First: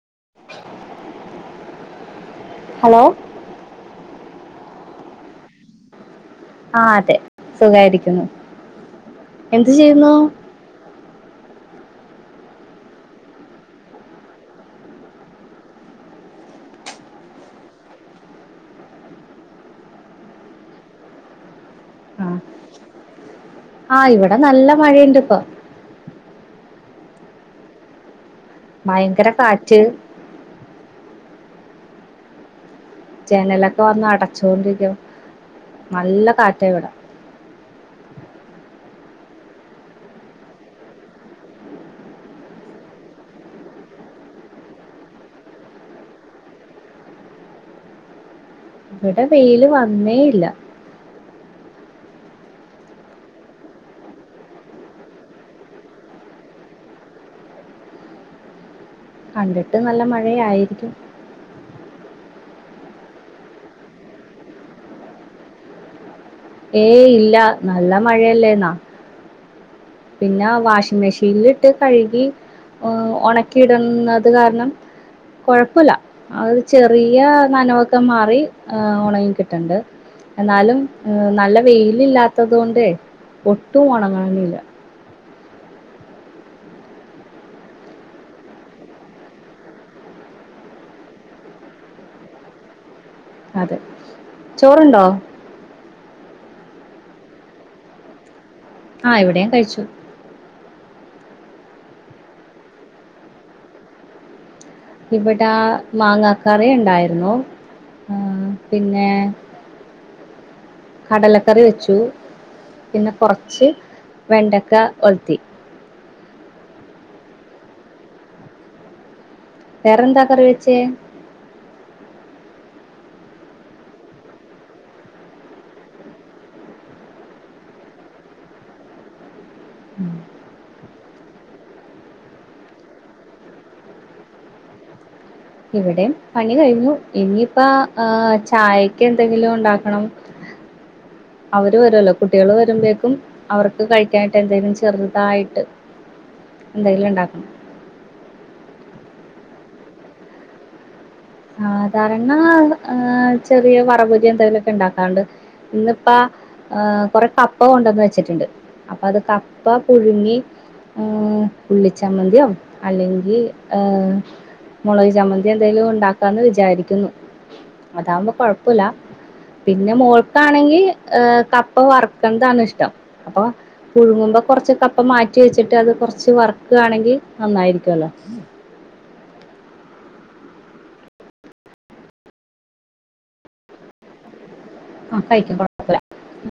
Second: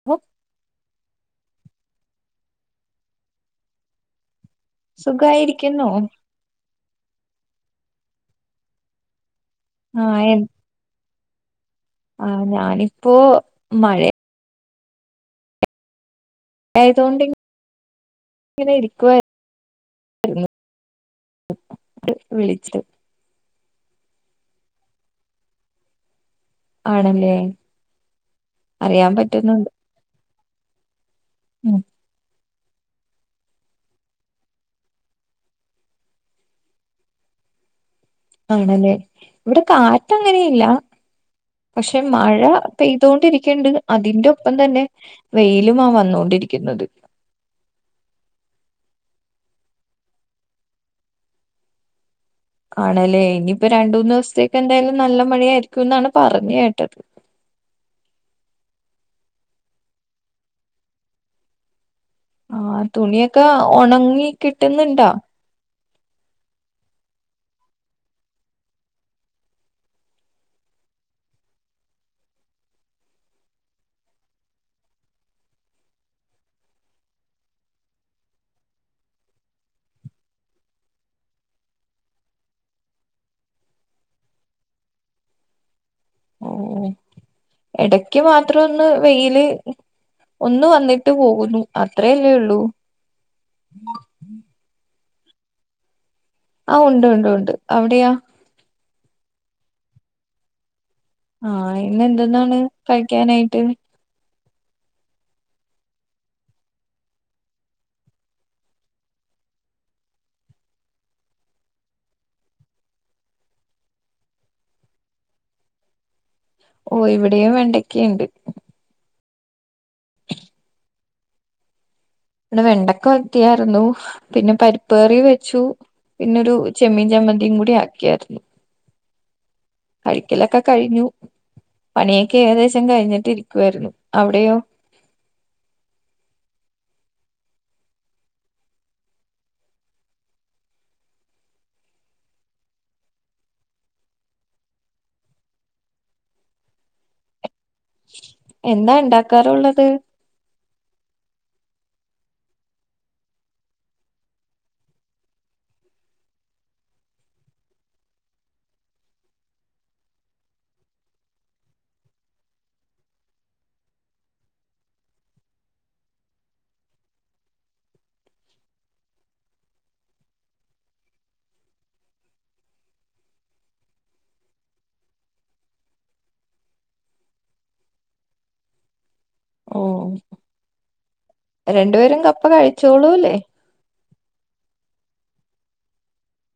O hello. സുഖായിരിക്കുന്നോ. ആഹ് അതെ സുഖായിരിക്കുന്നു എന്ത് ആ ചെയ്യുന്നു. ആഹ് ഞാനിപ്പോ മഴേ യതൊണ്ട് ഇങ്ങനെ ഇരിക്കുവായിരുന്നു [unintelligible] വിളിച്ചി ആഹ് ഇവിടെ നല്ല മഴയണ്ട് ഇപ്പോ. ആണല്ലേ. അറിയാൻ ഭയങ്കര പറ്റുന്നുണ്ട് കാറ്റ്. ഉം. ജനലൊക്കെ വന്ന് അടച്ചോണ്ടിരിക്കും നല്ല കാറ്റാ ഇവ്ടെ. ആണല്ലേ ഇവിടെ കാറ്റങ്ങനെയില്ല. പക്ഷെ മഴ പെയ്തോണ്ടിരിക്ക്ണ്ട് അതിന്റെ ഒപ്പം തന്നെ. വെയിലുമാ വന്നോണ്ടിരിക്കുന്നത്. ഇവിടെ വെയില് വന്നേയില്ല. ആണല്ലേ ഇനിയിപ്പോ രണ്ടൂന്ന് ദിവസത്തേക്ക് എന്തായാലും നല്ല മഴ ആയിരിക്കൂന്നാണ് പറഞ്ഞ് കേട്ടത്. കണ്ടിട്ട് നല്ല മഴയായിരിക്കും. ആഹ് തുണിയൊക്കെ ഒണങ്ങി കിട്ടുന്നുണ്ടോ? ഏയ് ഇല്ല നല്ല മഴയല്ലേയ്ന്നാ. പിന്നെ വാഷിംങ് മെഷീനിലിട്ട് കഴുകി ഉം ഒണക്കി ഇടുന്നത് കാരണം. കൊഴപ്പവില്ല. അത് ചെറിയ നനവൊക്കെ മാറി ഒണങ്ങി കിട്ടണ്ട്. എന്നാലും നല്ല വെയില് ഇല്ലാത്തത് കൊണ്ടേ ഒട്ടും ഉണങ്ങാനില്ല. ഓ ഇടക്ക് മാത്രം ഒന്ന് വെയില്. ഒന്ന് വന്നിട്ട് പോകുന്നു അത്രല്ലേ ഉള്ളൂ. അതെ ചോറുണ്ടോ? ആഹ് ഉണ്ടുണ്ടുണ്ട് അവിടെയോ? ആഹ് ഇവിടെയും കഴിച്ചു. ആഹ് ഇന്ന് എന്തെന്നാണ് കഴിക്കാനായിട്ട്. ഇവിടെ മാങ്ങാ കറി ഉണ്ടായിരുന്നു. ആഹ് പിന്നെ കടലക്കറി വെച്ചു. പിന്നെ കൊറച്ച് വെണ്ടക്ക ഒൽത്തി. ഓ ഇവിടെയും വെണ്ടക്കെയുണ്ട്. വേറെന്താ കറി വെച്ചേ? ഇവിടെ വെണ്ടക്കെ ഒൽത്ത്യാരുന്നു പിന്നെ പരിപ്പ് കറി വെച്ചു. പിന്നൊരു ചെമ്മീൻ ചമ്മന്തിം കൂടി ആക്കിയായിരുന്നു. കഴിക്കലൊക്കെ കഴിഞ്ഞു പണിയൊക്കെ ഏകദേശം കഴിഞ്ഞിട്ടിരിക്കുവാരുന്നു അവിടെയോ? ഇവിടെയും പണി കഴിഞ്ഞു ഇനിയിപ്പ ആഹ് ചായക്ക് എന്തെങ്കിലും ഉണ്ടാക്കണം. അവര് വരുല്ലോ കുട്ടികള് വരുമ്പോഴേക്കും. അവർക്ക് കഴിക്കാനായിട്ട് എന്തേലും ചെറുതായിട്ട് എന്തെങ്കിലും ണ്ടാക്കണം. എന്താ ണ്ടാക്കാറുള്ളത്? സാധാരണ ആഹ് ചെറിയ വറവ് എന്തെങ്കിലുമൊക്കെ ഇണ്ടാക്കാറ്ണ്ട്. ഇന്നിപ്പ കൊറെ കപ്പ കൊണ്ടന്ന് വെച്ചിട്ടുണ്ട്. അപ്പൊ അത് കപ്പ പുഴുങ്ങി. ഉം ഉള്ളിച്ചമ്മന്തിയോ അല്ലെങ്കിൽ ഏഹ് മൊളക് ചമ്മന്ത്യോ എന്തെലും ഉണ്ടാക്കാന്ന് വിചാരിക്കുന്നു അതാവുമ്പോ കൊഴപ്പില്ല. പിന്നെ മോൾക്കാണെങ്കി ഏഹ് കപ്പ വറക്ക്ന്നതാണ്ഷ്ടം അപ്പൊ പുഴുങ്ങുമ്പോ കൊറച്ച് കപ്പ മാറ്റി വെച്ചിട്ട് അത് കൊറച്ച് വറുക്കാണെങ്കി നന്നായിരിക്യോല്ലോ ഓ രണ്ട്പേരും കപ്പകഴിച്ചോളൂല്ലേ ആഹ് കഴിക്കും കൊഴപ്പോല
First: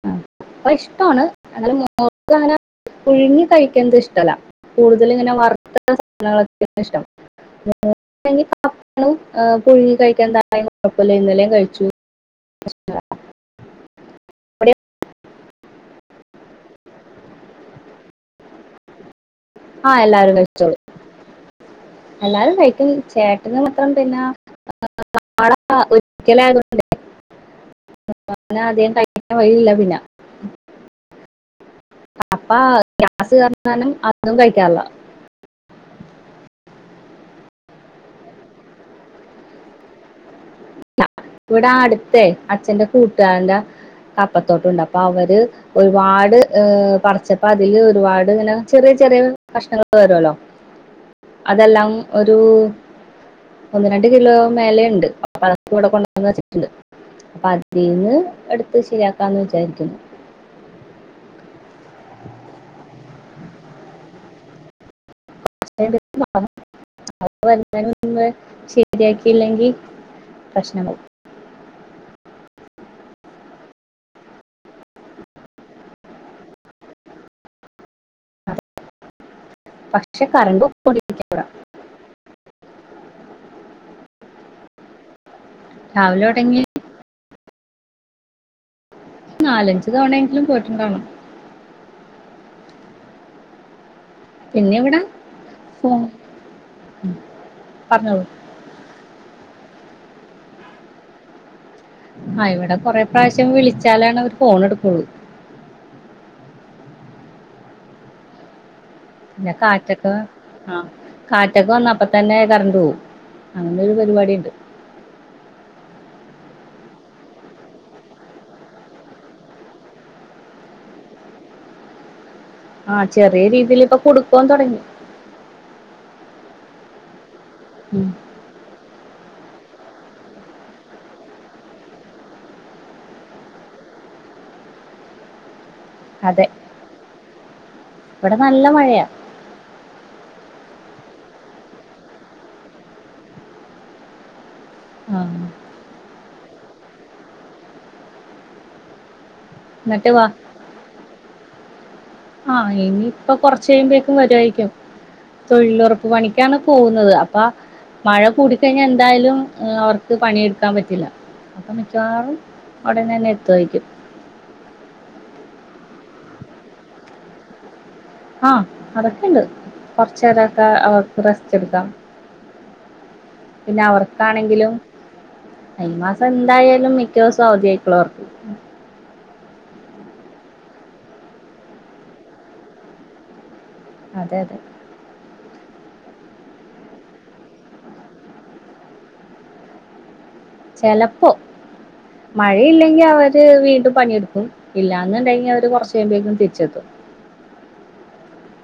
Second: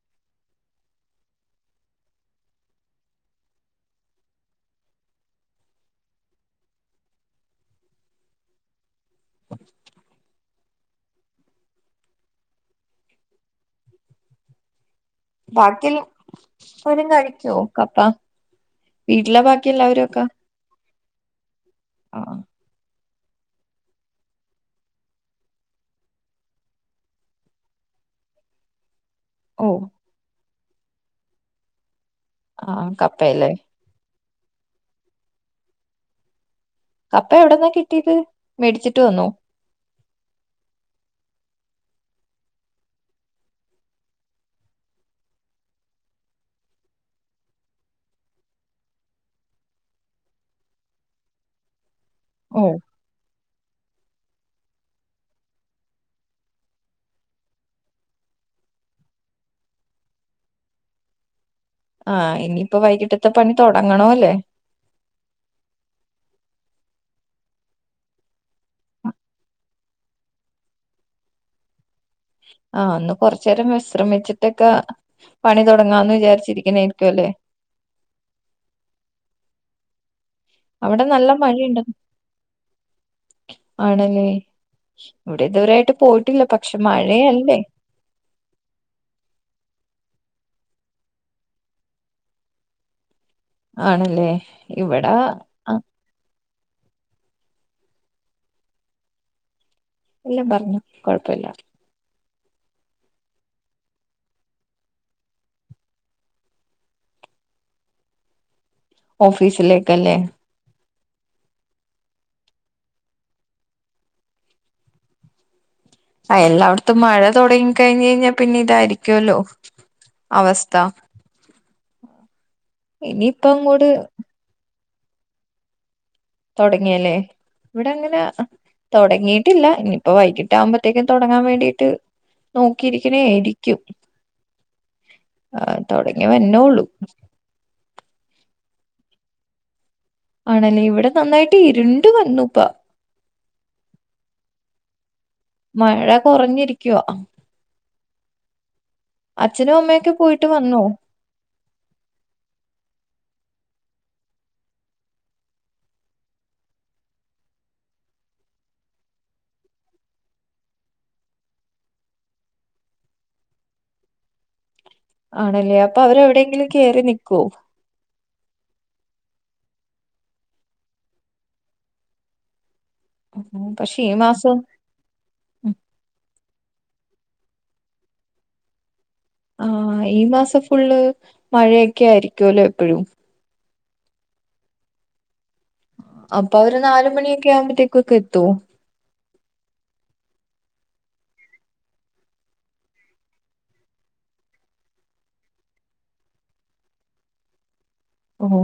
ആഹ് കപ്പ ഇഷ്ട്ടാണ് എന്നാലുംമോൾക് അങ്ങനെ പുഴുങ്ങികഴിക്കൺത് ഇഷ്ടല്ല കൂടുതല്ങ്ങനെ വറുത്ത സാധനങ്ങളൊക്കെയാണിഷ്ടം [unintelligible] പുഴുങ്ങി കഴിക്കാൻ [unintelligible] ഇന്നലേംകഴിച്ചു [unintelligible] [inaudible] ബാക്കിൽ [unintelligible] പേരും കഴിക്കോ കപ്പ വീട്ടിലെ ബാക്കി ആഹ് എല്ലാവരും ഒക്കെ എല്ലാരുംകഴിച്ചോളും ആഹ് എല്ലാരും കഴിക്കും ചേട്ടന് മാത്രം പിന്നാ [unintelligible] ഒരിക്കലായതോണ്ടേ [unintelligible] വഴി ഇല്ല ഓ പിന്നെ അപ്പാ ആഹ് ഗ്യാസ് കപ്പയല്ലേ [inaudible] അതും കഴിക്കാർല്ല കപ്പ എവിടന്നാ കിട്ടീത് മേടിച്ചിട്ട് വന്നു ഇവടാ അടുത്തേ അച്ഛന്റെ കൂട്ടാരന്റെ കപ്പത്തോട്ടുണ്ട് അപ്പൊ അവര് ഒരുപാട് പർച്ചപ്പ അതില് ഒരുപാട് ങ്ങനെ ചെറ്യേ ചെറ്യേ കഷ്ണങ്ങള് വരൊല്ലോ അതെല്ലാം ഒരു ഓഹ് ഒന്ന്, രണ്ട് കിലോ മേലെണ്ട്. അപ്പൊ അതൊക്കെ ഇവടെ കൊണ്ട ന്നെച്ചിട്ട്ണ്ട്. അപ്പൊ അതീന്ന് എട്ത്ത് ശരിയാക്കാന്ന് വിചാരിക്കുന്നു. ആഹ് ഇനിയിപ്പോ വൈകിട്ടത്തെ പണി തൊടങ്ങണോല്ലേ [unintelligible] ശെരി ആക്കില്ലെങ്കി [unintelligible] ആഹ് ഒന്ന് കൊർച്ചേരം വിശ്രമിച്ചിട്ടൊക്ക പണി തൊടങ്ങാന്ന് വിചാരിച്ചിരിക്ക്ണേൽക്കു അല്ലെ പക്ഷെ കറണ്ടോവും. അവിടെ നല്ല മഴിണ്ട്. ആണ്ല്ലേ ഇവടെ ഇതുവരായിട്ട് രാവിലെ പോയിട്ടില്ല തുടങ്ങി പക്ഷ് മഴയല്ലേ നാലഞ്ച് തവണേങ്കിലും പോയിട്ടുണ്ടാവണം. ആണ്ല്ലേ പിന്നെ ഇവിടാ ഫോ പർഞ്ഞോളൂ ഇല്ല പർഞ്ഞോ കൊഴപ്പല്ല ആഹ് ഇവിടെ കൊറേപ്രാശ്യം വിളിച്ചാലാണ് അവര് ഫോൺ എട്ക്കൊള്ളൂ. ന്നെ കാറ്റൊക്കെ ഓഫീസിലേക്കല്ലേ ആഹ് കാറ്റൊക്കെ വന്ന അപ്പ തന്നെ കറണ്ടോവും അങ്ങനൊരു പരുപാടിണ്ട്. ആഹ് എല്ലാട്ത്തും മഴ തൊടങ്ങി കഴിഞ്ഞേഞ്ഞ പിന്നെ ഇതായിരിക്ക്യോല്ലോ അവസ്ഥ ആഹ് ചെറിയ ഇനിയിപ്പ രീതിൽ അങ്ങോട് ഇപ്പൊ കുടുക്കോ തൊടങ്ങി തൊടങ്ങിയല്ലേ ഇവടെ ഉം അങ്ങനെ തൊടങ്ങീട്ടില്ല ഇനിപ്പൊ വൈകിട്ടാമ്പത്തേക്ക്‌ തൊടങ്ങാ വേണ്ടിട്ട് നോക്കിയിരിക്കണേരിക്കും ആ തൊടങ്ങി വന്നൊള്ളൂ ഇവടെ നല്ല മഴയാ ആണല്ലേ ഇവടെ നന്നായിട്ട് ഇരുണ്ട് വന്നുപ്പാ. ആഹ് മഴ കൊറഞ്ഞിരിക്ക്യോ എന്നിട്ട് അച്ഛനുംഅമ്മയൊക്കെ വാ പോയിട്ട് വന്നോ? ആഹ് ഇനിയപ്പ കൊർച്ചയുമ്പേക്കും വരു ആയിക്കും. തൊഴിലുറപ്പ് പണിക്കാണ് പോവുന്നത് അപ്പ മഴ കൂടിക്കഴിഞ്ഞാ എന്തായാലും അവർക്ക് പണിയെടുക്കാ പറ്റില്ല. അപ്പൊ മിക്കവാറും ഒടനന്നെ എത്തു ആയ്ക്കും. ആണല്ലേ അപ്പൊ അവരെവിടെയെങ്കിലും കേറി നിക്കോ? ആഹ് അതൊക്കെണ്ട്. കൊർച്ചേരൊക്കെ അവർക്ക് റസ്റ്റ് ഇടുക്കാം. പിന്നെ പക്ഷെ ഈ മാസം അവർക്കാണെങ്കിലും ഈ മാസം എന്തായാലും മിക്കോസം അവധി ആയിക്കുള്ളൂ വർക്ക് ആഹ് ഈ മാസം ഫുള്ള് മഴയൊക്കെ ആയിരിക്കൊല്ലോ എപ്പഴും അതെ അതെ അപ്പൊ അവര് നാല് മണിയൊക്കെ ആവുമ്പത്തേക്കൊക്കെ എത്തോ? ചെലപ്പോ മഴയില്ലെങ്കി അവര് വീണ്ടും പണിയെടുക്കും. ഇല്ലാന്ന്ണ്ടെങ്കി അവര് കൊർച്ചഴുമ്പേക്കും തിരിച്ചെത്തും. ഓഹ്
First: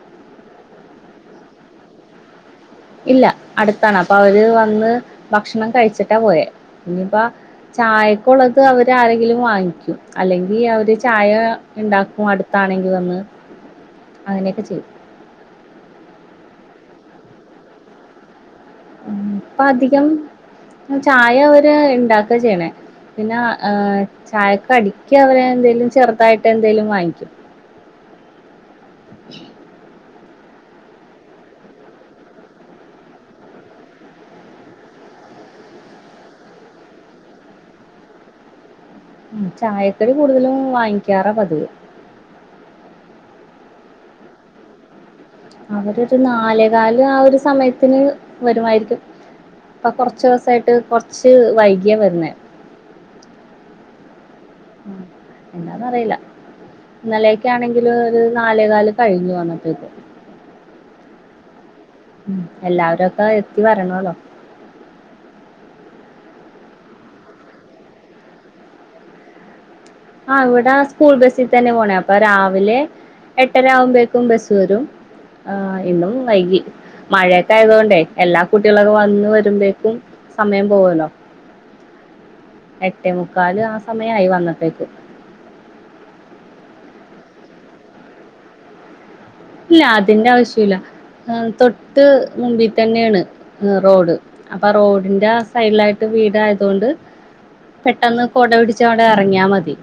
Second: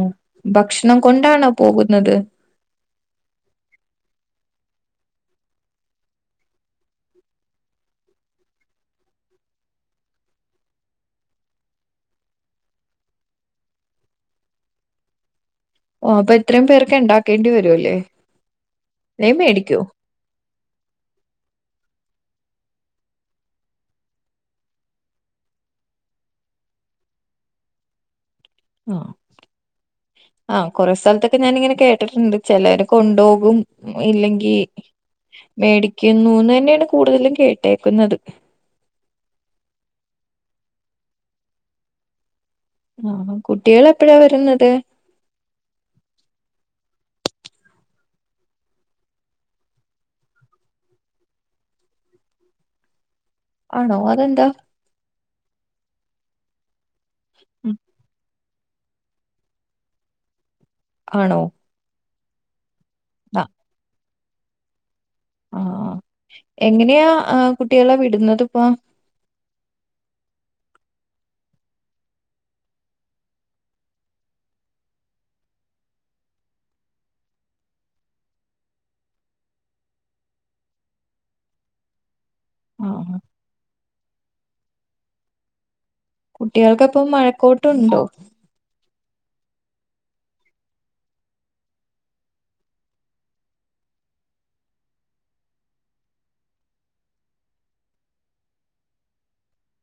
ഭക്ഷണം കൊണ്ടാണോ പോകുന്നത്? ഇല്ല അടുത്താണ് അപ്പൊ അവര് വന്ന് ഭക്ഷണം കഴിച്ചിട്ടാ പോയ ഇനി പ്പ ചായക്കുള്ളത് അവര് ആരെങ്കിലും വാങ്ങിക്കും. അല്ലെങ്കിൽ അവര് ചായ ഇണ്ടാക്കും അടുത്താണെങ്കി വന്ന് [inaudible] അങ്ങനൊക്കെ ചെയ്യും ഓ അപ്പൊ എത്രേം പേർക്കെ ണ്ടാക്കേണ്ടി വരുല്ലേ ഇപ്പ അധികം ചായ അവര് ണ്ടാക്ക ചെയ്യണേ പിന്നെ ചായക്കടിക്കവര് എന്തേലും ചെറുതായിട്ട് എന്തെലും വാങ്ങിക്കും [inaudible] ആ കൊറേ സ്ഥലത്തൊക്കെ ഞാനിങ്ങനെ കേട്ടിട്ട്ണ്ട് ചെലോര് കൊണ്ടോകും ഇല്ലെങ്കി മേടിക്കുന്നുന്നെണ് കൂടുതലും കേട്ടേക്ക്ന്നത് ചായക്കടി കൂടുതലും വാങ്ങിക്കാറാ പതിവ് ആ കുട്ട്യാളെപ്പഴാ വരുന്നത് അവരൊരു നാലേകാല് ആ ഒരു സമയത്തിന് വരുമായിരിക്കും പ്പൊ കൊർച്ചുസായിട്ട് കൊർച്ച് വൈകിയ വരുന്നേ ആണോ അതെന്താ എന്താന്നറിയില്ല ഉം. ഇന്നലൊക്കാണെങ്കില് ഒരു നാ നാലേകാല് കയ്ഞ്ഞു വന്നപ്പേക്ക് ആണോ ഉം എല്ലാവരൊക്കെ എത്തി വരണല്ലോ ആ എങ്ങനെയാ ആ കുട്ട്യാളെ വിടുന്നത്പ്പോ ആ ഇവിടെ സ്കൂൾ ബസ്സി തന്നെ പോണെ അപ്പൊ രാവിലെ എട്ടരാകുമ്പേക്കും ബസ്സ് വെരും ആ ഇന്നും വൈകി മഴയൊക്കെ ആയതോണ്ടേ എല്ലാ കുട്ടികളൊക്കെ വന്ന് വരുമ്പേക്കും സമയം പോവല്ലോ എട്ടേ ആഹ് മുക്കാല് ആ സമയായി വന്നപ്പേക്ക് കുട്ട്യാൾക്കപ്പം മഴക്കോട്ട്ണ്ടോ ഇല്ല അതിന്റെ ആവശ്യല്ല തൊട്ട് മുമ്പി തന്നെണ് റോഡ് അപ്പൊ റോഡിന്റെ ആ സൈഡിലായിട്ട് വീടായതോണ്ട് പെട്ടെന്ന് കൊട പിടിച്ചവടെ എറങ്യാ മതി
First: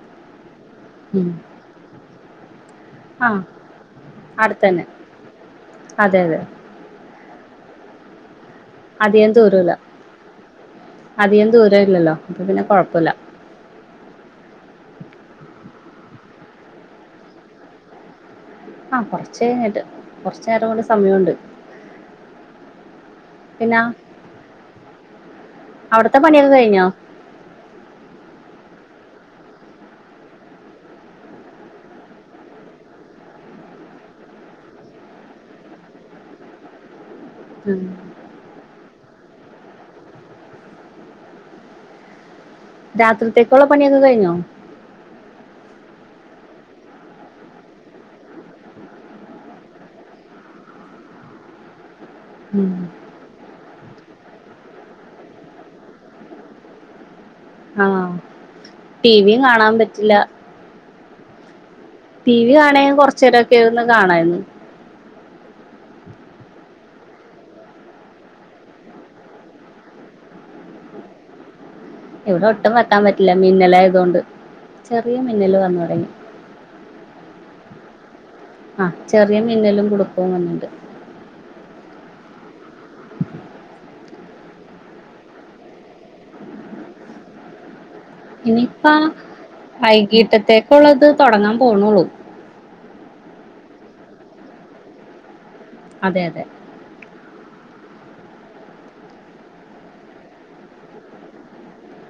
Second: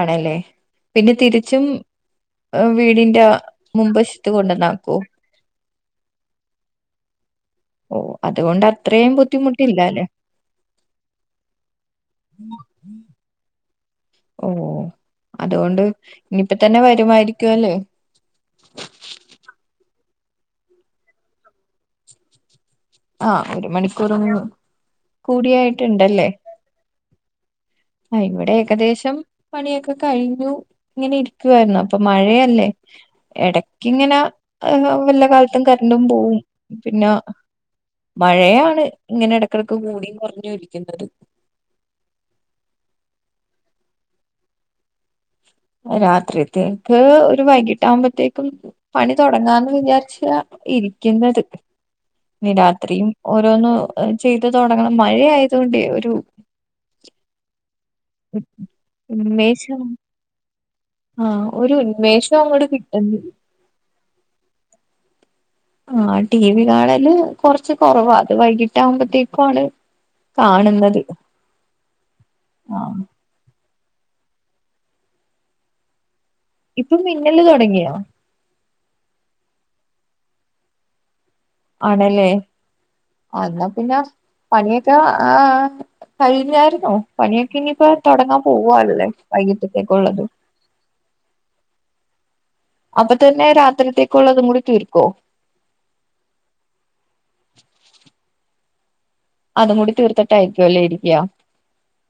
ആണ് ല്ലേ പിന്നെ ഉം തിരിച്ചും വീടിന്റെ ആ മുമ്പശത്ത് അടുത്തന്നെ കൊണ്ടന്നാക്കോ അതെ അതെ ഓ അതുകൊണ്ട് അത്രേം അധികം ദൂരമില്ല ബുദ്ധിമുട്ടില്ല ല്ലേ അധികം ദൂരല്ലല്ലോ അപ്പൊ പിന്നെ കൊഴപ്പല്ല ഓ അതോണ്ട് ഇനിയിപ്പ തന്നെ വരുമായിരിക്കും അല്ലേ ആ കൊർച്ചയ്ഞ്ട്ട് കൊർച്ചേരം കൂടെ സമയുണ്ട് ആ ഒരു മണിക്കൂറും കൂടിയായിട്ടുണ്ടല്ലേ ത് കയ്ഞ്ഞോ ആ ഇവടെ ഏകദേശം പണിയൊക്കെ കയ്ഞ്ഞു ങ്ങനെ ഇരിക്കുവായിരുന്നു അപ്പൊ മഴയല്ലേ എടക്കിങ്ങനെ വല്ല കാലത്തും കറന്റും പോവും പിന്നെ ഉം മഴയാണ് ഇങ്ങനെ എടക്കെടക്ക് കൂടിയും കൊർഞ്ഞും ഇരിക്കുന്നത് രാത്രിത്തേക്കുള്ള പണിയൊക്കെ കഴിഞ്ഞോ രാത്രിത്തേക്ക് ഒരു വൈകീട്ടാകുമ്പോത്തേക്കും പണി തൊടങ്ങാന്ന് വിചാരിച്ച ഇരിക്കുന്നത് ഇ ഉം. രാത്രിയും ഓരോന്ന് ചെയ്ത് തൊടങ്ങണം മഴയായതോണ്ടെ ഒരു ആ ടി വിയും കാണാൻ ഉൻമേഷം പറ്റില്ല ആ ഒരു ഉന്മേഷം ടി വി അങ്ങോട്ട് കാണാൻ കിട്ടുന്ന കുറച്ചു നേരമൊക്കെ ഇരുന്ന് കാണായിരുന്നു ആ ടി വി കാണല് കൊറച്ച് കൊറവാ അത് വൈകിട്ടാകുമ്പത്തേക്കാണ് കാണുന്നത് ഇവിടെ ഒട്ടും ആഹ് വെക്കാൻ പറ്റില്ല മിന്നലായതോണ്ട് ചെറിയ മിന്നല് വന്ന് തൊടങ്ങി ഇപ്പൊ മിന്നല് തൊടങ്ങിയോ ആ ചെറിയ മിന്നലും കൊടുക്ക വിണ്ട് ആണല്ലേ എന്നാ പിന്നെ പണിയൊക്കെ ആ കഴിഞ്ഞായിന്നോ പണിയൊക്കെ ഇനിയിപ്പോ തുടങ്ങാൻ ഇനിയിപ്പ പോവുവല്ലേ വൈകിട്ടത്തേക്ക ഉള്ളത് അപ്പോൾത് തുടങ്ങാൻ പോകണള്ളൂ അപ്പൊ തന്നെ രാത്രിത്തേക്കുള്ള അതും കൂടി തീർക്കോ അതെ അതെ അതും കൂടി തീർത്തിട്ടയിരിക്കുവ അല്ലേ ഇരിക്കയാ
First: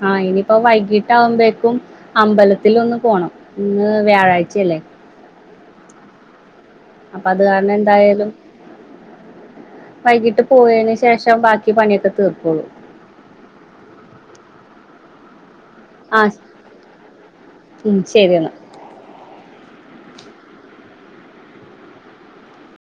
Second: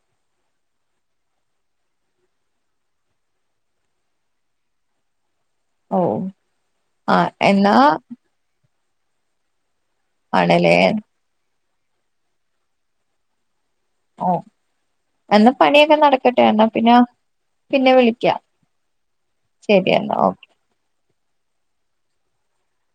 ആഹ് ഇനിയിപ്പോ വൈകീട്ട ആകുമ്പോേക്കും അമ്പലത്തി ഒന്ന് പോണം ഇന്ന് വ്യാഴാഴ്ചല്ലേ ഓ അപ്പൊ ആഹ് അത് എന്നാ കാരണം എന്തായാലും വൈകിട്ട് ആണല്ലേ പോയതിനന് ശേഷം ബാക്കി പണിയൊക്കെ തീർക്കോള്ളൂ ഓ എന്നാ പണിയൊക്കെ ആഹ് നടക്കട്ടെ എന്നാ പിന്നെ പിന്നെ ഉം വിളിക്കാം ശരിയെന്നാ ശരിയെന്നാ ഓക്കെ